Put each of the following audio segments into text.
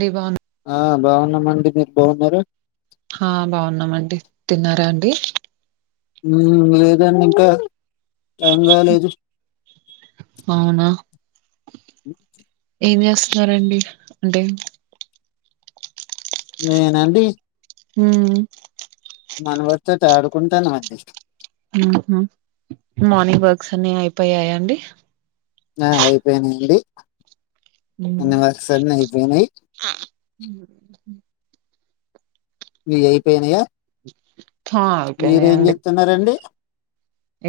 డిబా ఆ బాగున్నామండి మీరు బాగున్నారు ఆ బాగున్నామండి తిన్నారా అండి లేదండి ఇంకా టైం కాలేదు అవునా ఏం చేస్తున్నారండి అంటే నేనాండి ఉమ్ మన వడుతో త ఆడుకుంటాను అది మార్నింగ్ వార్క్స్ అన్ని అయిపోయాయా అండి ఆ అయిపోయినాయిండి అన్ని వర్క్స్ అన్ని అయిపోయినాయి ఆ మియ్యి అయిపోయినాయా హ మీరేం అయిపోయినాయండి చేస్తున్నారండి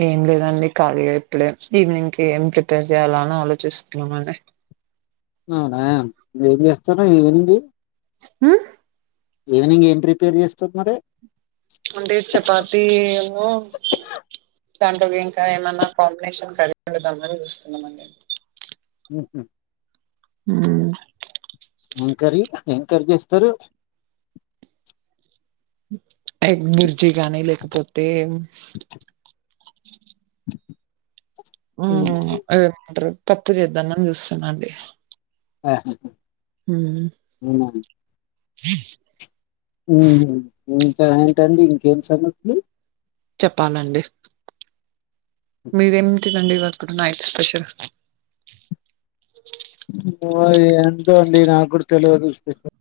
ఏం లేదండి ఖాళీగా ఇప్పుడే ఈవినింగ్కి ఏం ప్రిపేర్ చేయ్యాలా అని ఆలోచిస్తున్నామండీ అవునా మీరేం చేస్తుర్రు ఈవినింగ్ ఉ ఈవినింగ్ ఏం ప్రిపేర్ చేస్తున్నారు అంటే చపాతీ ఉన్ను దాంట్లోకి ఇంకా ఏమన్నా కాంబినేషన్ కర్రీ పెడదామని చూస్తున్నామండి ఉహు ఉమ్ ఏం కర్రీ ఏం కర్రీ జేస్తారు ఎగ్ బుర్జిగాని లేకపోతే ఉ మ్మ్. అదేమంటారు పప్పు చేద్దామని చూస్తున్నానండి ఆహ ఉమ్ [inaudible] ఉహ్ ఇంకా ఏంటండి ఇంకేం సంగతులు చెప్పాలండి మీరేమిటిదండి వర్ ఇప్పుడు నైట్ స్పెషల్ పోవ ఏంటో అండి నాగూడతెల్వదు స్పెషల్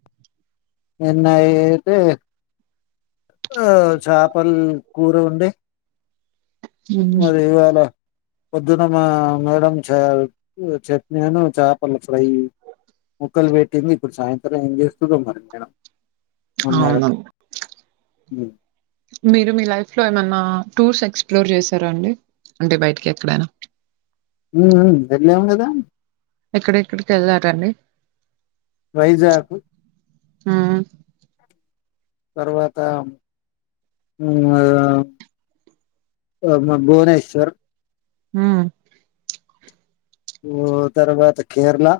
నిన్నఅయితే ఆ చాపల్ కూర ఉండే మ్మ్ మరి ఇవ్వాలా పొద్దున్న మా మేడం చ చట్నీను చాపల ఫ్రై ముక్కలు పెట్టింది ఇప్పుడు సాయంత్రం ఏం చేస్తదో మరి మేడం మా మేడం అవునం హ్మ్. మీరు మీ లైఫ్ లో ఏమన్నా టూర్స్ ఎక్స్ప్లోర్ చేశారా అండి అంటే బయటికి ఎక్కడైనా ఉమ్ ఉమ్ వెళ్ళాంగదా ఎక్కడెక్కడికి వెళ్లారని వైజాకు ఆ తర్వాత ఉమ్ అ మ భువనేశ్వర్ ఉమ్ ఓ తర్వాత కేరళా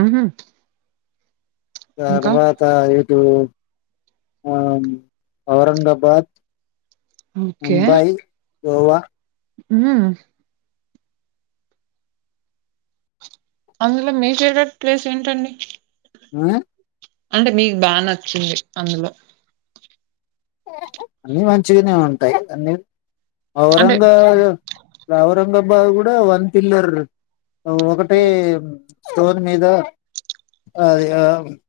ఉహు తర్వాత ఇటు ఆమ్ ఔరంగాబాద్ ఓకే ముంబై గోవా ఉహు అందులో మీ ఫేవరెట్ ప్లేస్ ఏంటండి [inaudible] అంటే మీకు బాగా నచ్చింది అందులో అన్ని మంచిగానే ఉంటాయి అన్ని అంటే ఔరంగావద్ ఔరంగాబాద్ కూడా వన్ పిల్లర్ ఒకటి స్టోన్ మీద అది అమ్ [inaudible]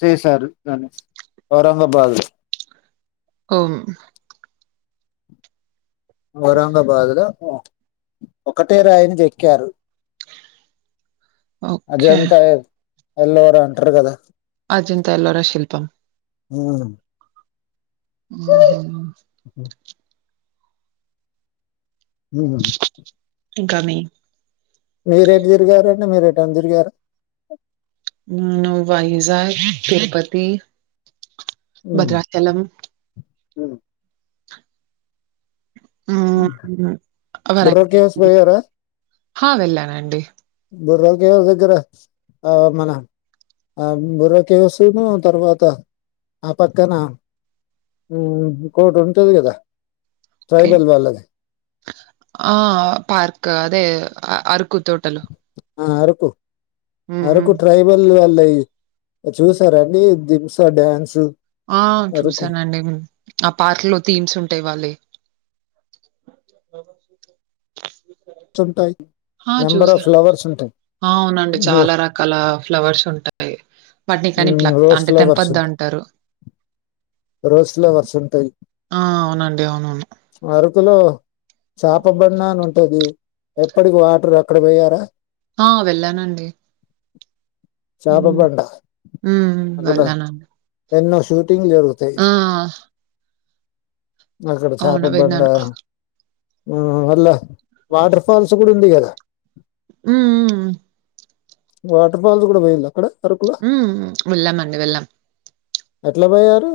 చేసారు దాన్స్ ఔరంగబాదులో ఉమ్ ఔరంగాబాద్ లో ఒకటే రాయిని జేక్కారు ఓకే అజంతయ ఎలేరు అంటారు కదా అజంతా ఎల్లోరా శిల్పం ఉహు ఉహు [unintelligible] ఇంకా మీ మీరేటు తిరిగారుంటే మీరే అ తరిగారు హు వైజాగ్ తిరుపతి భద్రాచలం ఉ ఊ బుర్రా కేవ్స్ పోయారా [inaudible] హా వెళ్ళానండి బుర్ర కేవు దగ్గర ఆ మన ఆ బుర్ర కేవ్స్ ను తర్వాత ఆ పక్కన హు కోట ఉంటది కదా ట్రైబల్ వాళ్ళది ఆ పార్క్ అదే అరుకు తోటలు ఆ అరకు హ్మ్. హ్మ్. అరకు ట్రైబల్ వాళ్ళ చూసార అండి దిమ్సా డాన్స్ ఆ చూసానండి ఆ పార్క్ లో థీమ్స్ ఉంటాయి వాళ్ల యి [inaudible] చుంటాయి ఆ చూసాను అవునండి చాలా రకాల ఫ్లవర్స్ ఉంటాయి వాటిని కానీ పల రోజ్ అంటే ఫ్లవర్స్ తెంపదు ఉంటాయి అంటారు రోజ్ ఫ్లవర్స్ ఉంటాయి ఆ అవునండి అవునను పార్కులో చాప బండ అని ఉంటది ఎప్పటికి వాటర్ అక్కడ పోయారా ఆ వెళ్ళానండి హు చేప బండ ఉహు అక్కడ వేళ్ళను అండి ఎన్నో షూటింగ్ జరుగుతాయి ఆ అక్కడ చేప అవును. బండ విన్నాను. ఆ వల్ల హ్మ్. వాటర్ ఫాల్స్ కూడా ఉంది కదా హు హు ఊ వాటర్ ఫాల్స్ కూడా పోయిలా అక్కడ అరకులో హు వెళ్ళాము అండి వెళ్ళాం ఎట్లా పోయారు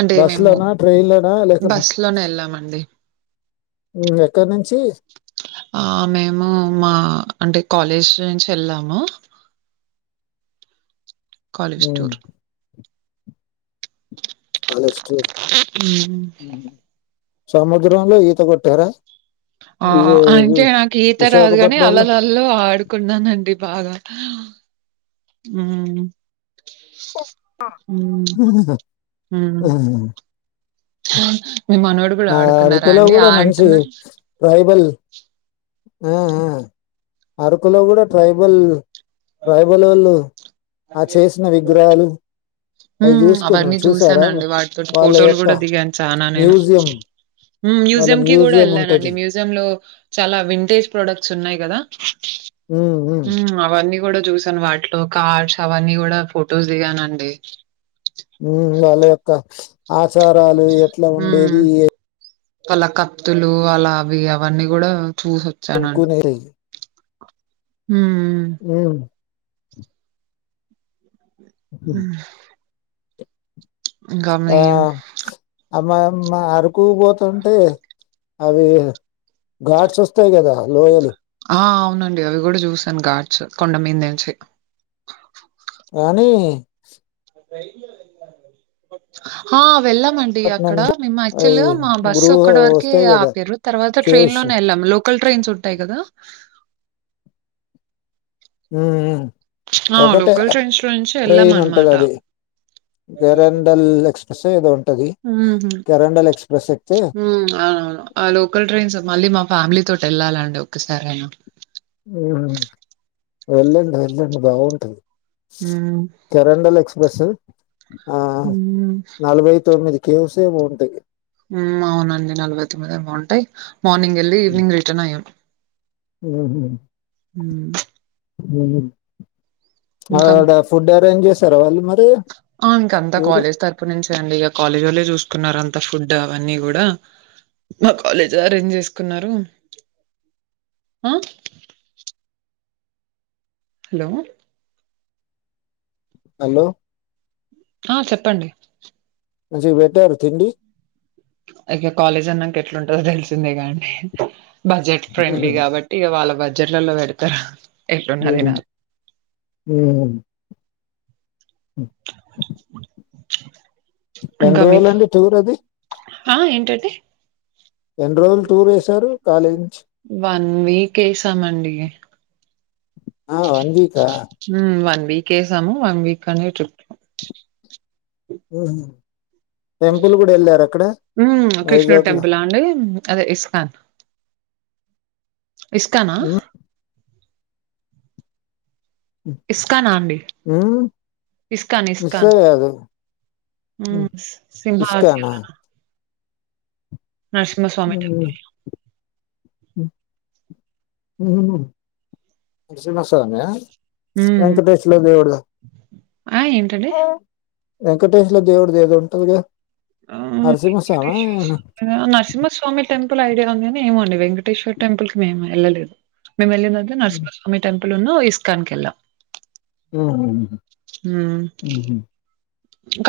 అంటే బస్ మేము లోనా ట్రైయిన్లనా లేకపో బస్ లోనే ఎళ్ళామండి. ఎక్కడి నుంచి ఆ మేము మా అంటే కాలేజ్ నుంచి వెళ్ళాము కాలేజ్ హ్మ్. టూర్ కాలేజీ టూర్ హ్మ్ సముద్రంలో హు ఈత కొట్టారా ఆ ఇది అంటే నాకు ఈత రాదు కాని విశాఖపట్నంలో? అలలలో ఆడుకున్నానండి బాగ హు ఆ! అవును ఆ అరకులో కూడ మంచి అంటున్నారు. టైబల్ ఆ అరకులో కూడ ట్రైబల్ ట్రైబల్ లోళ్ళు ఆ చేసిన విగ్రహాలు అయి జూసుకున్నాం. అవన్నీ చూసారా? చూసానండి వాటితోటి వాళ్ళ ఫోటోలు యొక్క కూడ దిగాను చాన నేను మ్యూజియం వాళ్ళ మ్యూజియం కి కూడ ఉంటది. వెళ్ళానండి మ్యూజియం లో చాలా వింటేజ్ ప్రొడక్ట్స్ ఉంటాయి కదా హ్మ్. హ్మ్. అవన్నీ కూడ చూసాను వాటిలో కార్స్ అవన్నీ కూడా ఫొటోస్ దిగానండి ఉ వాళ్ళ యొక్క ఆచారాలు ఎట్లా ఉండేది ఎ అలా కత్తులు అలా అవి అవన్నీ కూడా చూ కొనేటియి. [unintelligible] హ్మ్. ఆ ఆ అమ్మమ్మా అరకు పోతుంటే అవి ఘాడ్స్ వస్తాయి కదా లోయలు ఆ! అవునండి అవి కూడ చూసాను గాడ్స్ కొండ మీద నుంచి అనీ హా వెళ్ళా అండి పట్నం అక్కడ నుంచి మేము అవి యాక్చువల్గా మా బస్సు గృహ ఒక్కటి వారికి వస్తాయి కదా ఆపారు తర్వాత ట్రైన్ కేవ్స్ లోనే వెళ్ళాము లోకల్ ట్రైన్స్ ఉంటాయి కదా ఆ! ఒకటే లోకల్ ట్రైన్స్‌లో నుంచి ట్రయిన్ ఉంటది ఎళ్ళామనమాట. అది దేరండల్ ఎక్స్ప్రెస్ ఏదో ఉంటది హుహు. దేరండల్ ఎక్స్ప్రెస్ ఎక్తే హ్మ్. ఆ లోకల్ ట్రైన్స్ మళ్ళీ మా ఫ్యామిలీ తోటి వెళ్ళాలండి ఒకసారియినా వెళ్ళండి వెళ్ళండి బాగుం హ్మ్. కెరండల్ ఎక్స్ప్రెస్ ఆ హ్మ్. నలభై తొమ్మిది కేవ్స్ ఏమో ఉంటాయ్ అవునండి నలభై తొమ్మిది ఏమో ఉంటాయి మార్నింగ్ వెళ్ళి ఈవినింగ్ రిటర్న్ అయ్యాం ఆ హ ఆడ ఫుడ్ అరేంజ్ చేస్తారా వాళ్ళు మ ఆ ఇంకంతా కాలేజ్ తరపు నుంచి అండి కాలేజ్ వాళ్లే చూసుకున్నారు అంత ఫుడ్ అవన్నీ కూడ మా కాలేజ్ అరేంజ్ చేసుకున్నారు ఆ హలో హలో ఆ చెప్పండి [unintelligible] ఇక కాలేజ్ అన్నాక ఎట్లుంటందో తెలిసిందే గా బడ్జెట్ ఫ్రెండ్లీ కాబట్టి ఇక వాళ్ళ బడ్జెట్లలో పెడతారు అ రోజులు అండి టూర్ అది ఆ ఏంటండి ఎన్ని రోజులు అ టూర్ వేశారు కాలేజ్ నుంచి వన్ వీక్ వేసామండి ఆ వందిత వీకేసమ వన్ వీక్ అ హ ఉ కృష్ణూ [unintelligible] వైజాగ్ లో టెంపుల్ అండి అదే ఇస్కాన్. ఇస్కానా అండి. మిస్ అయ్యాదు సింభాచ్చ ఇస్కానా నరసింహస్వామి టెంపుల్. మ్ హుహుమ్ నరసింహాస్వామా. హ్మ్ వెంకటేశ్వర దేవుడు. ఆ ఏంటండి? వెంకటేేశల దేవుడిది ఏదో ఉంటదిగా. ఆ నరసింహస్వామి వెంకటేశ్వర స్వామిదా, నరసింహస్వామి టెంపుల్. ల్ ఐడి ఉందినినేమోండి వెంకటేశ్వర్ టెంపుల్ క మేము వెళ్ళలేదు మేము వెళ్ళిన నరసిహస్వామి టెం నేను ఇస్కాన్ కి వెళ్లా. ఉమ్ మ్ ఉమ్,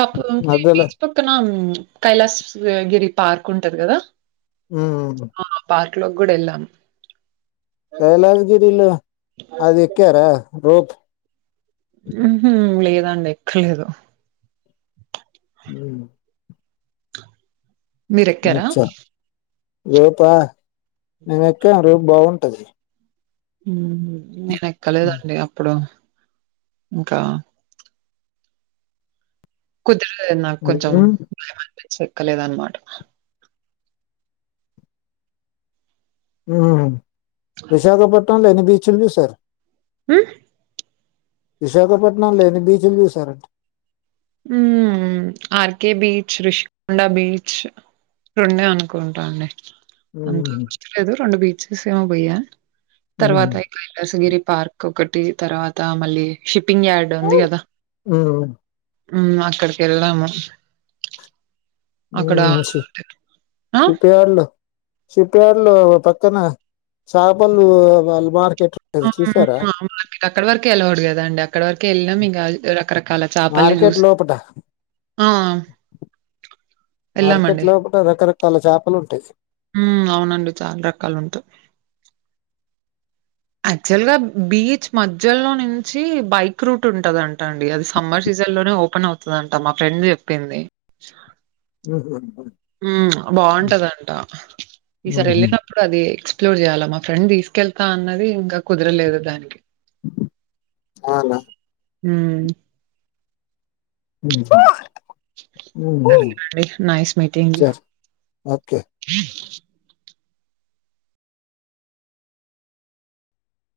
గప్పుడు ఉంది మధ్యలో బీచ్ పక్కనా. కైలాస్ గిరి పార్క్ ఉంటది కదా. మ్ హు లో గుడి ఎల్లాం. కైలాస్ గిరిలొ అది ఎక్కరా రోప్. మ్ హు లేదండి ఎక్కలేదు. ఊ మీరెక్కారా? ముచ్చ రోపా నేను ఎక్కాం రోపు బాగుంటది. ఉ హు నేను ఎక్కలేదండి అప్పుడు ఇంకా. కుదరలేదు నాకు కొంచెం భయం అనిపించి ఎక్కలేదు అన్నమాట. మ్ విశాఖపట్నంల ఏమి బీచుంది సార్. హమ్ విశాఖపట్నంల ఏమి బీచుంది సార్. మ్ ఆర్కే బీ తృషకొండ బీచ్ రెండే అనుకుంటా అండి. అంత వస్తలేదు రెండు బీచెస్ ఏమో భయ్యా తర్వాత ఇ కైలాసగిరి పార్క్ ఒకటి తర్వాత మళ్ళీ షిప్పింగ్ యార్డ్ ఉంది కదా. ఉమ్ అక్కడికి వెళ్ళాము. మ్ ఐ సీ ఆ! షిప్ యార్డ్ లొ. షిప్ యార్డ్ లో పక్కన చాపలు వాళ్ళ మార్కెట్. ఉంటది అవును చూసారా అవును అవును అక్కడ వరకే ఆలోయడ్ కదా అండి అక్కడ వరకే వెళ్ళాం ఇంక రకరకాల. కాల చేపల్ని మార్కెట్ చూసి లోపట వెళ్ళామండి. మార్కెట్ లో కూడా రకరకాల చాపలు ఉంటాయి. మ్ అవునండి చాల రకాలు ఉంటది. యాక్చువల్ గా బీచ్ మధ్యలో నుంచి బైక్ రూట్ ఉంటదంట అండి అది సమ్మర్ సీజన్. మధ్యలోనే ఓపెన్ అవుతదంట మా ఫ్రెండ్ చెప్పింది. ఓహో ఉమ్ బాగుంటదంట ఈసారి వెళ్ళినప్పుడు అది ఎక్స్పి ఎక్స్ప్లోర్ చేయాలా మా ఫ్రెండ్ తీసుకెళ్తా అన్నది ఇంకా కుదరలేదు దానికి. అవునా హమ్ ఉమ్ హు ఉమ్ హు అండి. Nice meeting you. సరే ఓకే.